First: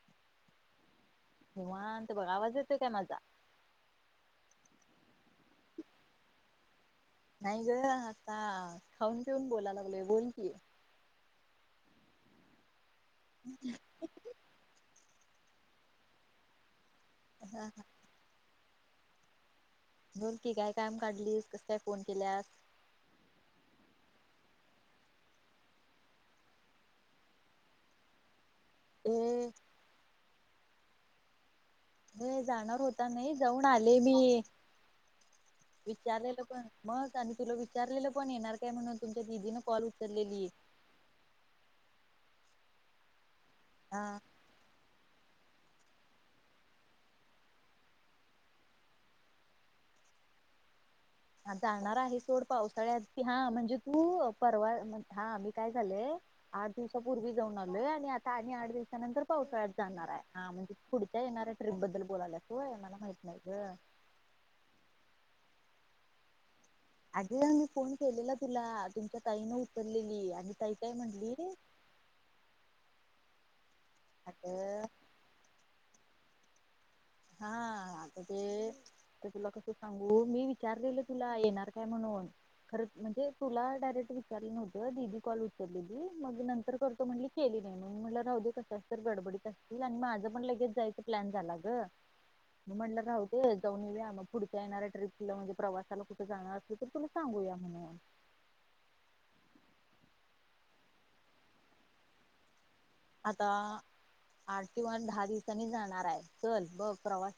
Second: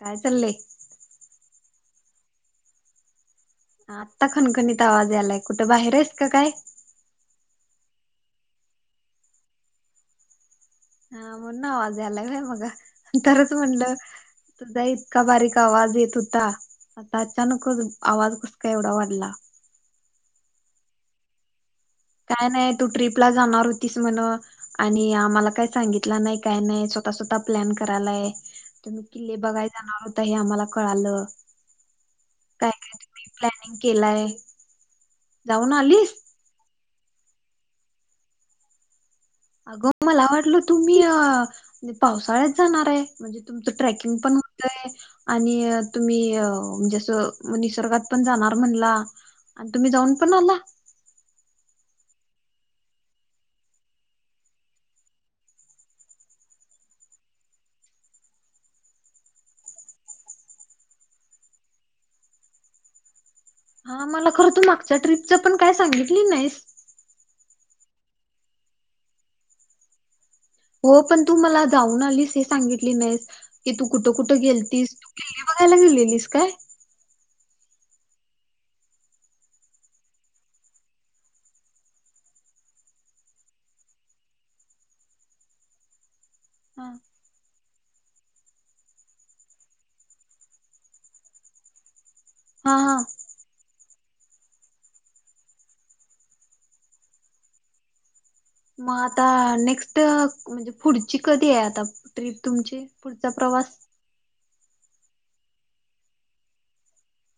काय चाललय. निवांत बघ आवाज येतोय काय माझा, आत्ता खणखणीत आवाज यायलाय कुट बाहेर हेस क काय? नाही ग आता खाऊन पीऊन, बोला लागलोय बोल की. हा म्हणून आवाज यायला लागला मगा. तरचं म्हणलं तुजा ईत इतका बारीक आवाज येत हुता, आता अचानक [unintelligible] आवाज क केवढा वाढला. बोल की काय काम काढलीस कस काय? फोन केल्यास काय नाही तू ट्रीप ला जाणार होत तीस म्हण, आणि आम्हाला काय सांगितलं नई काय नई, स्वतः स्वतः प्लॅन करालाय. तुम्ही ए किल्ले बघाय जाणार होत त हे आम्हाला कळालं. होय काय जाणार काय होता, तुम्ही नई जाऊन प्लॅनिंग आले मी केलाय जाऊन आलीस विचारलेलं पण. म त्याने तुला विचारलेलं पण, येणार काय म्हणून. तुमच्या दिदीनं कॉल अगं मला उचललेली वाटलं तुम्ही अ पावसाळ्यात जाणार आहे म्हणजे? तुमचं ट्रॅकिंग हा पण होतय आणि अ तुम्ही अ म्हणजे असं म निसर्गात पण जाणार म्हणला, अन तुम्ही जाऊन पण आला. हा जाणार आहे सोड पावसाळ्यात की, हा म्हणजे तू अ परवा मन हा मी काय झालेय आठ दिवसापूर्वी जाऊन आलेय, आणि आता आणि आठ दिवसानंतर पावसाळ्यात जाणार आहे, हा म्हणजे पुढच्या येणाऱ्या ट्रीप बद्दल बोलायलास होय मला माहित नाही ग हा मला खरं त मागच्या ट्रिप तुज पण काय सांगितली नाहीस. अग मी फोन केलेला तुला, तुमच्या ताईन उतललेली. हो पण तू मला जाऊन आलीस हे सांगितली नाहीस. की तू कुठं कुठं अगं गेलतीस [unintelligible] गेलेलीस. काय? हा आता ते, ते तुला कस सांगू मी विचारलेलं तुला येणार काय म्हणून. खर म्हणजे तुला डायरेक्ट विचारलं नव्हतं दीदी, कॉल उचलेली मग नंतर हा करतो केली म्हणून म्हटलं राहुदे कशाच्या तर गडबडीत असचील आणि माझं पण लगेच जायचं प्लॅन झाला गं. मी हा म्हणलं राहुदे जाऊन येऊया म. पुढच्या येणाऱ्या ट्रीपला म्हणजे प्रवासाला कुठे जाणार असली तर तुला सांगूया म्हणून. मग आता नेस्ट म्हणजे पुढची कधी हाय आता ट्रीप तुमची? पुढचा आता प्रवास आठ किंवा दहा दिवसांनी जाणार हाय चल बघ प्रवास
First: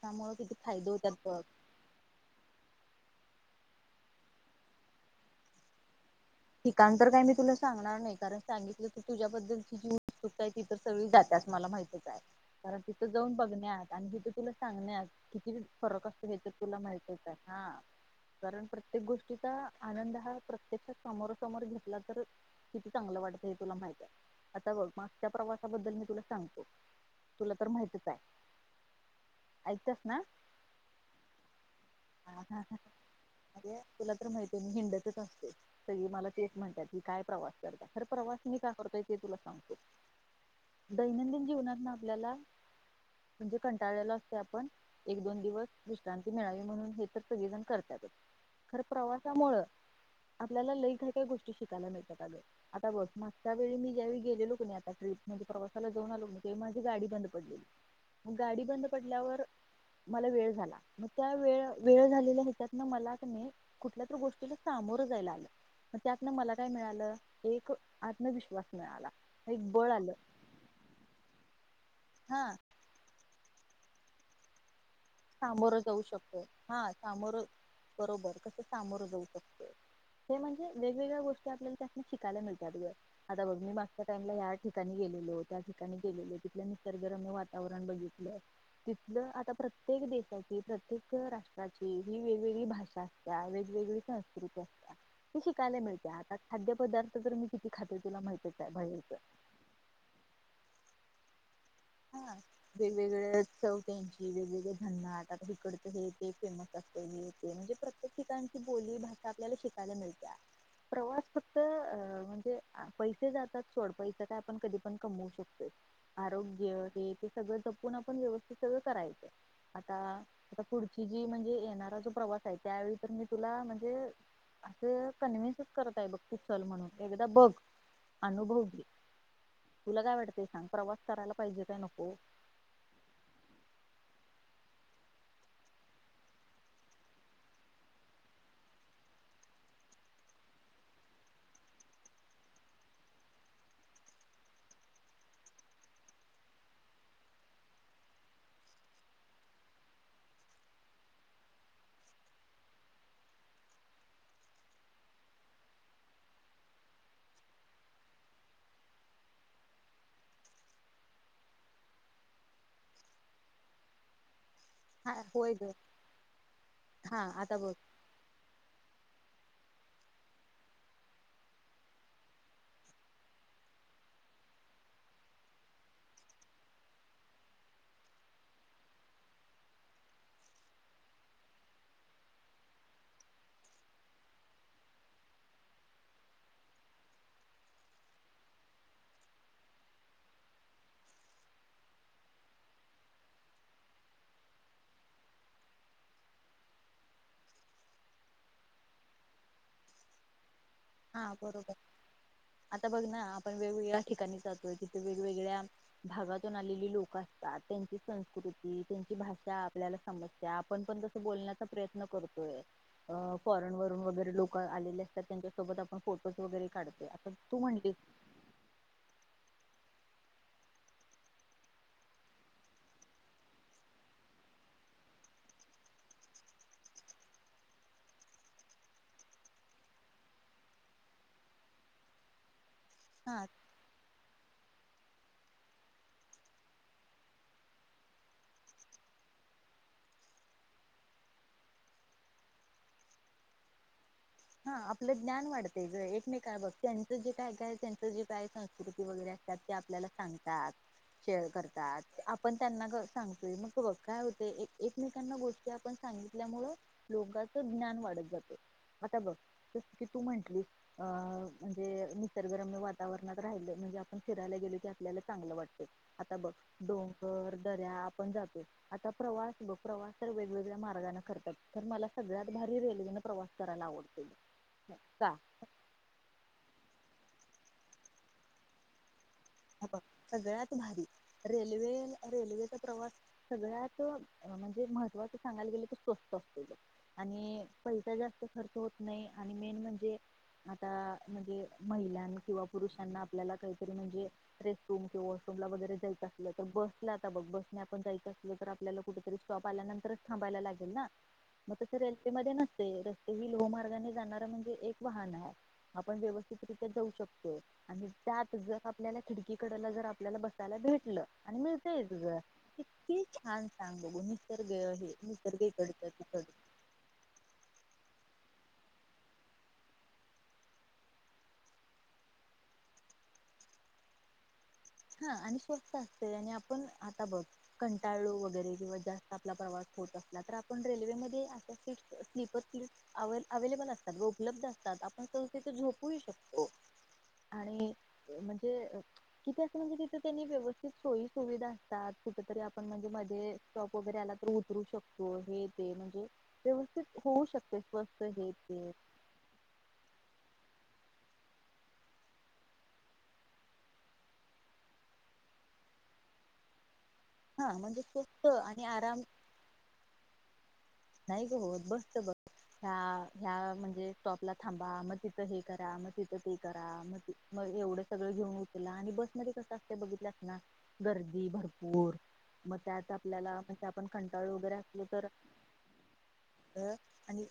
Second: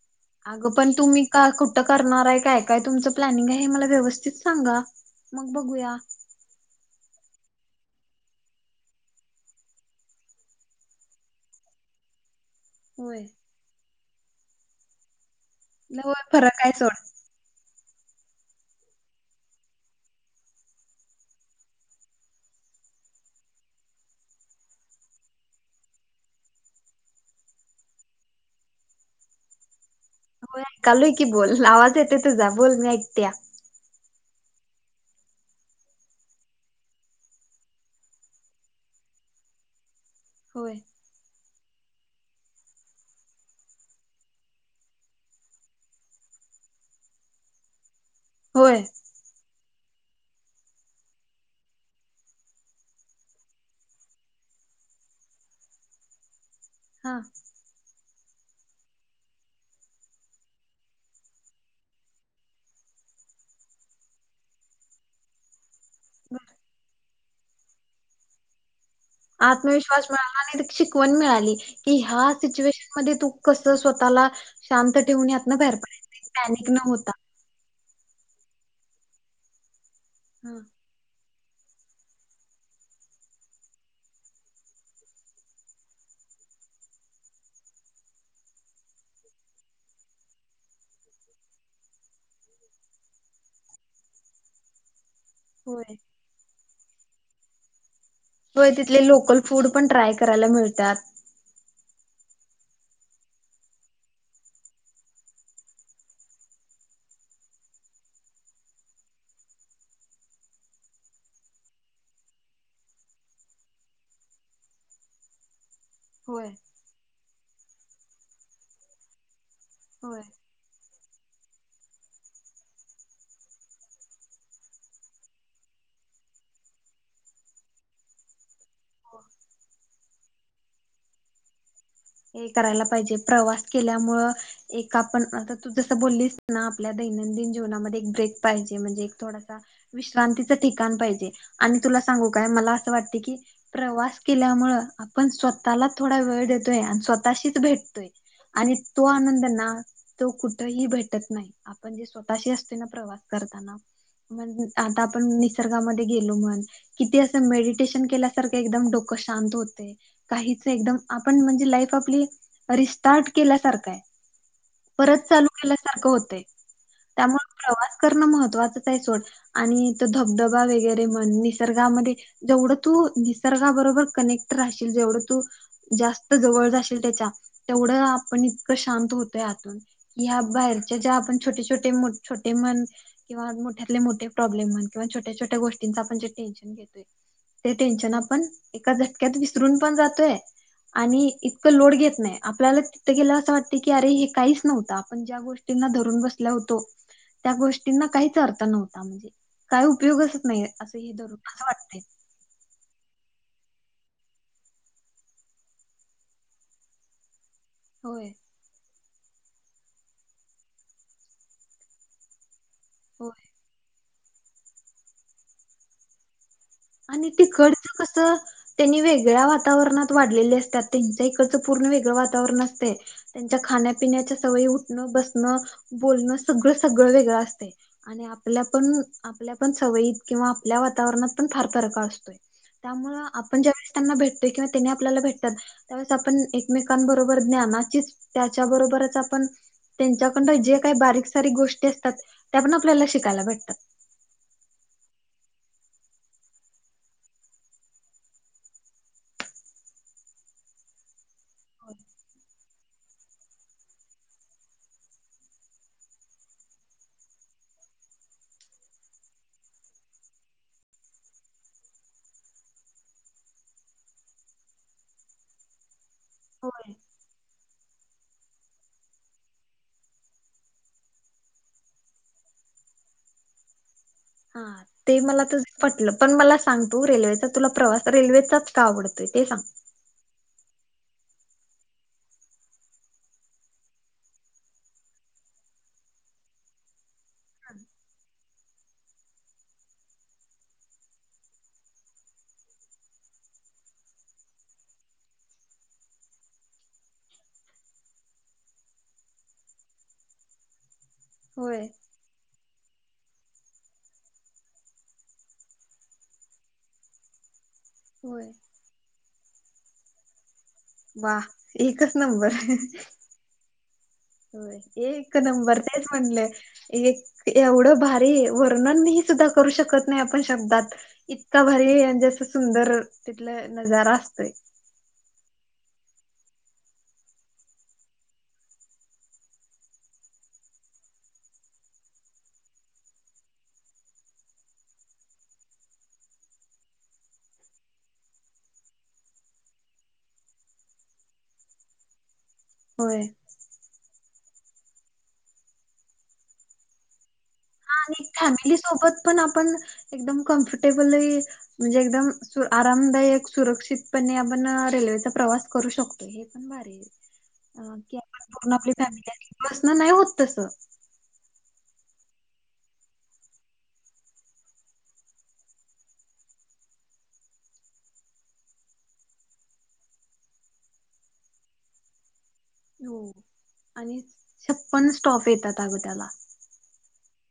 आगं पण तुम्ही का कुठं करणार हाय काय काय तुमचं प्लनिंग हाय मला व्यवस्थित सांगा मग बघूया ठिकाण तर काय मी तुला सांगणार नाही कारण, सांगितलो तर तुझ्या बद्दलची जी उत्सुकता हाय ती तर सगळी जात्याच, मला माहितच हाय. कारण तिथं होय जाऊन बघण्यात आणि तिथं तुला सांगण्यात किती फरक होय आसतोय ते तर फरक आहे तुला सोड माहितयच हाय हा कारण प्रत्येक गोष्टीचा आनंद हा प्रत्यक्षात समोरा समोरा घेतला तर किती चांगलं वाटतंय तुला माहित्याय. आता बघ मागच्या प्रवासाबद्दल मी तुला सांगतो. तुला तर माहितच हाय ऐकत्यास होय एकालोय की बोल आवाज येतोय तूझा बोल मी ऐकत्या अरे तुला तर माहिती हिंडतच असतयं सगळी मला तेच म्हणत्यात ही काय प्रवास करत्या खर प्रवास मी का करतोय? ते तुला सांगतो. होय दैनंदिन जीवनात आपल्याला म्हणजे कंटाळलेलो असतोय आपण एक दोन दिवस विश्रांती मिळावी म्हणून हे तर सगळीजण करत खरं होय प्रवासामुळ आपल्याला लई काय काय गोष्टी शिकायला मिळतात. आगं आता बघ मागच्या वेळी मी ज्यावेळी गेलेलो कनी आता ट्रीप म्हणजे प्रवासाला जाऊन आलो मी [unintelligible] माझी गाडी हा बंद पडली मग गाडी बंद पडल्यावर मला वेळ झाला. मग त्या वेळ वेळ झालेल्या हेच्यातन मला कणी कुठल्यातरी गोष्टीला सामोरं जायला आलं. मग त्यातनं मला काय मिळालं? मी खु आत्मविश्वास मिळाला एक बळ आत्मविश्वास आलं मिळाला आणि शिकवण मिळाली कि ह्या हा सिच्युएशन मध्ये तू कस स्वतःला शांत ठेवून यातन बाहेर सामोरं जाऊ पडायचं शकतो पॅनिक हा न होता. सामोरं बरोबर कसे सामोर जाऊ शकतो. ते हा, म्हणजे वेगवेगळ्या गोष्टी आपल्याला त्या शिकायला मिळतात गं आता बघ मी मागच्या टाइमला या ठिकाणी गेलेलो त्या ठिकाणी गेलेलो तिथल निसर्गरम्य वातावरण बघितलं तिथल आता प्रत्ये प्रत्येक देशाची प्रत्येक राष्ट्राची ही वेगवेगळी भाषा आसत्या वेगवेगळी संस्कृती असत्या ती शिकायला होय मिळतीया आता खाद्य पदार्थ तर मी किती खाते तुला माहितच आहे होय तिथले बाहेरच लोकल फूड पण ट्राय करायला मिळत्यात. हा वेगवेगळ्या चव त्याची वेगवेगळे झणाट आता हिकडच हे ते फेमस असलय हे ते म्हणजे प्रत्येक ठिकाणची बोली भाषा आपल्याला शिकायला मिळतिया प्रवास फक्त अ म्हणजे पैसे जातात सोड पैसा काय आपण कधी पण कमवू शकतोय होय येथे सगळं जपून आपण व्यवस्थित करायचं. आता होय आता पुढ ची जी म्हणजे येणारा जो प्रवास आहे त्यावेळी तर मी तुला म्हणजे असं कन्व्हेन्सच करत आहे बघ तू चल म्हणून एकदा बघ अनुभव घे. हो तुला काय वाटत सांग प्रवास करायला पाहिजे काय नको? ये करायला पाहिजे, प्रवास केल्यामुळ एक आपण आता तू जसं बोललीस ना आपल्या दैनंदिन जीवनामध्ये एक ब्रेक पाहिजे म्हणजे एक थोडासा विश्रांतीच ठिकाण पाहिजे आणि तुला सांगू काय मला असं वाटते की प्रवास केल्यामुळे आपण स्वतःला थोडा वेळ देतोय आणि स्वतःशीच भेटतोय आणि तो आनंद ना तो कुठही भेटत नाही, आपण जे स्वतःशी असतोय ना प्रवास करताना म आता आपण निसर्गामध्ये गेलो म्हण किती असं मेडिटेशन केल्यासारखं एकदम डोक शांत होते काहीच एकदम आपण म्हणजे लाईफ आपली रिस्टार्ट केल्यासारख आहे. परत हा चालू होय ग केल्यासारखं होते हा त्यामुळे आता बघ प्रवास करणं महत्त्वाचंच आहे सोड- आणि तो धबधबा वगैरे म्हण निसर्गामध्ये जेवढं तू निसर्गाबरोबर कनेक्ट राहशील जेवढं तू जास्त जवळ जाशील त्याच्या तेवढं आपण इतकं शांत होतोय आतून की ह्या बाहेरच्या ज्या आपण छोटे छोटे छोटे म्हण किंवा मोठ्यातले मोठे प्रॉब्लेम म्हण किंवा छोट्या छोट्या गोष्टींच आपण जे टेन्शन घेतोय ते टेन्शन आपण एका झटक्यात विसरून पण जातोय आणि इ तक लोड घेत नाही आपल्याला तिथं गेल्यावर असं वाटत की, अरे! हे काहीच नव्हतं आपण ज्या गोष्टींना धरून बसलो होतो त्या गोष्टींना काहीच अर्थ नव्हता म्हणजे काय उपयोगच नाही. असं हे हा दरु कस बरोबर वाटतय, आता बघ ना आपण वेगवेगळ्या ठिकाणी जातोय तिथे वेगवेगळ्या भागातून आलेली लोक असतात. त्यांची होय संस्कृती, त्यांची भाषा आपल्याला समजते आपण पण कसं बोलण्याचा प्रयत्न करतोय, हो अ फॉरन वरून वगैरे लोक आलेले असतात त्यांच्या सोबत आपण फोटोज वगैरे काढतोय आणि आता तू तिकडच म्हणलीस कस त्यांनी वेगळ्या तावरणात वाढलेले असतात त्यांच्या इकडचं पूर्ण वेगळं वातावरण असतय त्यांच्या खाण्यापिण्याच्या सवयी उठणं, बसणं, बोलणं सगळ सगळं वेगळं असतय आणि आपल्या पण आपल्यापण सवयीत किंवा आपल्या वातावरणात पण फार फरक असतोय. त्यामुळ हा आपण ज्या वेळेस त्यांना भेट य किंवा आपल्याला भेटतात त्यावेळेस आपण एकमेकांबरोबर ज्ञानाचीच त्याच्याबरोबरच आपण त्यांच्याकंड जे काही बारीक सारीक गोष्टी असतात त्या पण आपल्याला शिकायला भेटतात. हा आपलं ज्ञान वाढतंय ग एकमेक बघ त्यांचं जे काय काय त्यांच जे काय संस्कृती वगैरे असतात ते आपल्याला सांगतात, शेअर करतात आपण त्यांना कर सांगतोय मग हे बघ काय होतय एक एकमेकांना गोष्टी आपण सांगितल्यामुळं लोकांचं ज्ञान वाढत जातय. आता बघ जस की तू म्हंटलीस अं म्हणजे निसर्गरम्य वातावरणात राहिलं म्हणजे आपण फिरायला गेलो की आपल्याला चांगलं वाटतं, आता बघ होय डोंगर दऱ्या आपण जातो आता प्रवास बघ प्रवास तर वेगवेगळ्या मार्गाने करतात तर मला सगळ्यात भारी रेल्वेनं प्रवास करायला आवडतो. हा ते का मला तुझ पटलं, पण मला सांग तू रेल्वेचा तुला प्रवास रेल्वेचाच का आवडतो. हे बघ सगळ्यात भारी रेल्वे रेल्वेचा प्रवास सगळ्यात म्हणजे महत्त्वाच सांगायला गेलं क स्वस्त असतोय तो, आणि पैसा जास्त खर्च होत नाही आणि मेन म्हणजे आता म्हणजे महिलां किंवा पुरुषांना आपल्याला काहीतरी म्हणजे रेस्टरूम किंवा वॉशरूम ला वगैरे जायचं असलं तर बसला आता बघ बसने आपण जायचं असलं तर आपल्याला कुठेतरी स्टॉप आल्यानंतरच थांबायला लागेल ना मग होय तस रेल्वेमध्ये नस ते, रस्ते ही लोहमार्गाने जाणार म्हणजे एक वाहन आहे आपण व्यवस्थितरित्या जाऊ शकतोय. आणि होय. त्यात जर आप पल्याला खिडकीकडला जर आपल्याला बस वा एकच नंबर किती छान सांग बघू निसर्ग होय हे एक निसर्ग नंबर तेच इकडचं तिकडचं म्हणलं एक एवढं भारी वर्णनही सुद्धा करू शकत नाही आपण शब्दात इतका भारी म्हणजे असा सुंदर तिथलं नजारा असतोय. हा आणि स्वस्त असय आणि आपण आता बघ कंटाळलो वगैरे किंवा जास्त आपला प्रवास होत असला तर आपण रेल्वेमध्ये अश सीट स्लीपर सीट अव अवेलेबल असतात उपलब्ध असतात आपण स झोप शकतो आणि म्हणजे ठीक ये म्हणे तिथे त्यांनी व्यवस्थित सोयी सुविधा असतात. कुठेतरी आपण म्हणजे होय. मध्ये स्टॉप वगैरे आला तर उतरू शकतो हे ते म्हणजे व्यवस्थित होऊ शकते हा स्वस्त आणि हे फॅमिली ते सोबत पण आपण एकदम कमफट टेबल म्हणजे एकदम आरामदायक सुरक्षितपणे आपण रेल्वेचा प्रवास करू शकतो हे पण भारी हा अ म्हणजे कि स्वस्त आप द आणि आपली आराम फॅमिली बस न नाही होत तस नाही ग होत बसच बस ह्या ह्या म्हणजे स्टॉपला थांबा मग तिथं हे करा मग तिथं ते करा मग मग एवढं सगळं घेऊन उचला आणि बस मध्ये कस असतय बघितलल्यास ना गर्दी भरपूर मग त्यात हो आपल्याला म्हणजे आपण आणि कंटाळलो वगैरे असलो छप्पन तर स्टॉप येतात अगं त्याला अ आणि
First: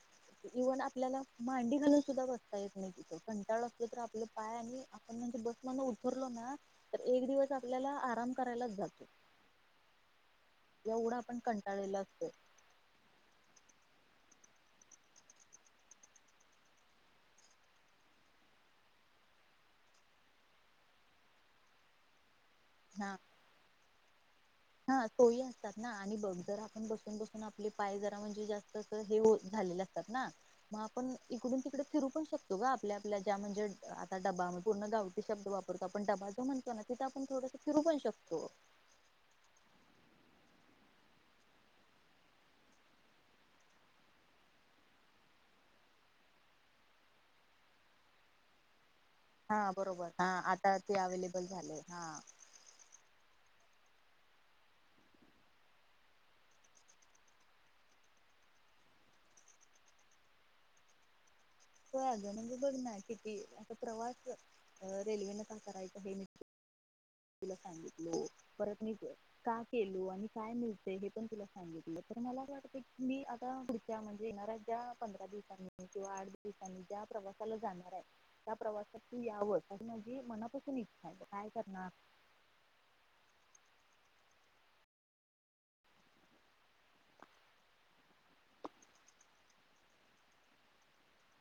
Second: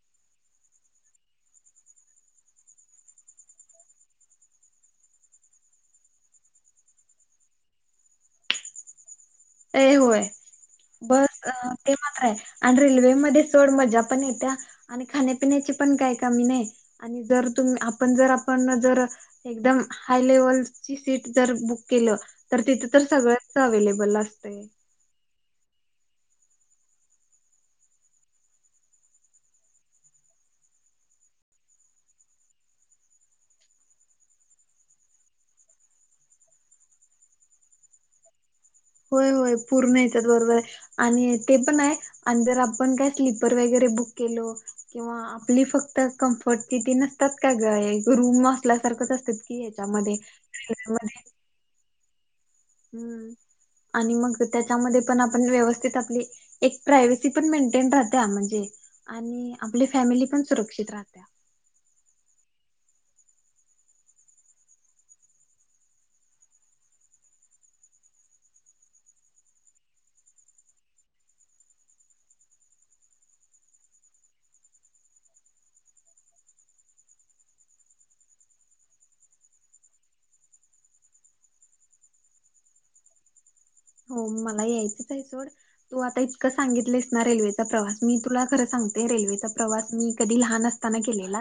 इव्हन आपल्याला मांडी घालून सुद्धा बसता एक नाही तिथं कंटाळ असलो तरी आपले पाय आणि आपण म्हणजे बस म उतरलो ना तर एक दिवस आपल्याला आराम करायलाच जातो. ते होय एवढा आपण बस ते कंटाळलेला मात्र असतो आहे आणि रेल्वेम ध्ये सोड मजा पण येत्या आणि खाण्यापिण्याची पण काही कमी नाही आणि जर आपण जर आपण जर एकदम हाय लेवलची सीट जर बुक केल तर तिथ तर हा सगळंच अव्हेलेबल अस हा सोयी असतात ना हा आणि बघ जर आपण बसून बसून आपले पाय जरा म्हणजे जास्त अस हे झालेले असतात ना मग आपण इकडून तिकडे फिरू पण शकतो ग आपल्या आपल्या ज्या म्हणजे आता डबा म पूर्ण गावठी शब्द वापरतो आपण डबा जो म्हणतो ना तिथं आपण थोडस फिरू पण शकतो. होय होय पूर्ण येतात बरोबर ये आणि ते पण आहे आणि जर आपण काय स्लीपर वगैरे बुक केलो किंवा आपली फक्त कम्फर्टची ती नसतात का ग रूम असल्यासारखं अस हा बरोबर हा आता ते अवेलेबल झालेय. हा हूं आणि मग त्याच्यामध्ये पण आपण व्यवस्थित आपली एक प्रायवसी पण मेंटेन राहत्या म्हणजे आणि आपली फॅमिली पण सुरक्षित राहत्या. होय अग बघ ना किती असता प्रवास रेल्वेने का करायचा हे मि तुला सांगितलो परत मी का केलो आणि काय मिळत हे पण तुला सांगितलं तर मला वाटतं की मी आता पुढच्या म्हणजे येणाऱ्या ज्या पंधरा दिवसांनी किंवा आठ ठिकाणी ज्या प्रवासाला जाणार आहे त्या प्रवासात तू यावं माझी मनापासून इच्छा आहे काय करणार हो मला यायचच आहे सोड तू आता इतकं सांगितलंस ना रेल्वेचा प्रवास मी तुला खरं सांगते रेल्वेचा प्रवास मी कधी लहान असताना केलेला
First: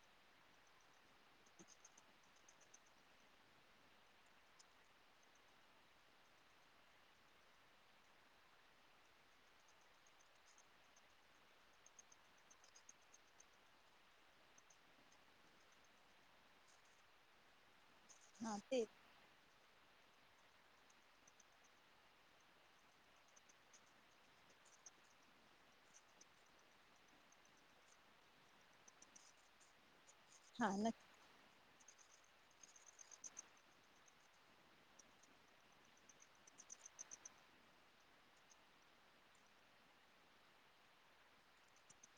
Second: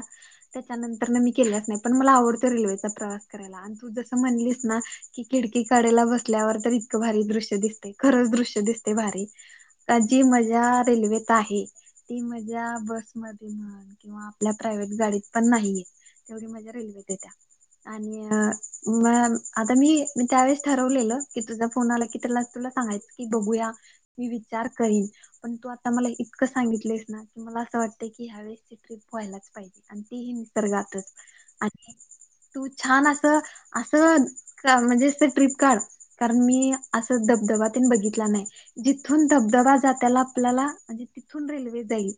त्याच्यानंतर न मी केलाच नाही पण मला आवडतो रेल्वेचा प्रवास करायला आणि तू जसं म्हणलीस ना की खिडकी कडेला बसल्यावर तर इतकं भारी दृ दि खरच दृश्य दिसते भारी आ जी मजा रेल्वेत आहे ती मज्या बसमध्ये म्हण किंवा आपल्या प्रायवहेट गाडीत पण नाहीये तेवढी मा रेल्वेत येत्या आणि हा ते म तर मी त्यावेळेस ठरवलेलं की तुझ्या फोन आला की त्याला तुला सांगायचं की बघूया मी विचार करन पण तू आता मला इतकं सांगितलेस ना की मला असं वाटते की ह्यावेळेची ट्रिप व्हायलाच पाहिजे हा नक्की निसर्गातच तू छान अस असं म्हणजे ट्रिप काढ कारण मी असं धबधबातने बघितला नाही जिथून धबधबा जात्याला आपल्याला म्हणजे तिथून रेल्वे जाईल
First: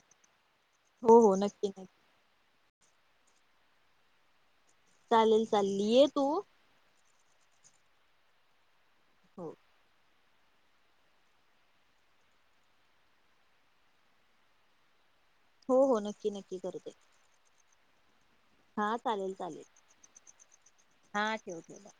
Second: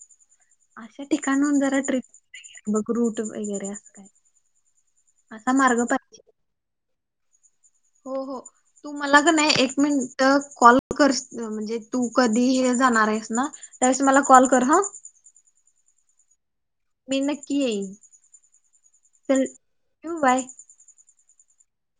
अशा हो हो ठिकाणहून नक्की जरा नक्की ट्रिप बघ र्रूट वगैरे असतय चालेल चालेल ये तू हो हो तू मला का हो नाही एक मिनट कॉल कर म्हणजे तू कधी हे जाणार आहेस ना त्या वेळेस मला कॉल कर ह हो नक्की नक्की करेल मी नक्की येईन हा चालेल चल चालेल ठेवू बाय हा [inaudible]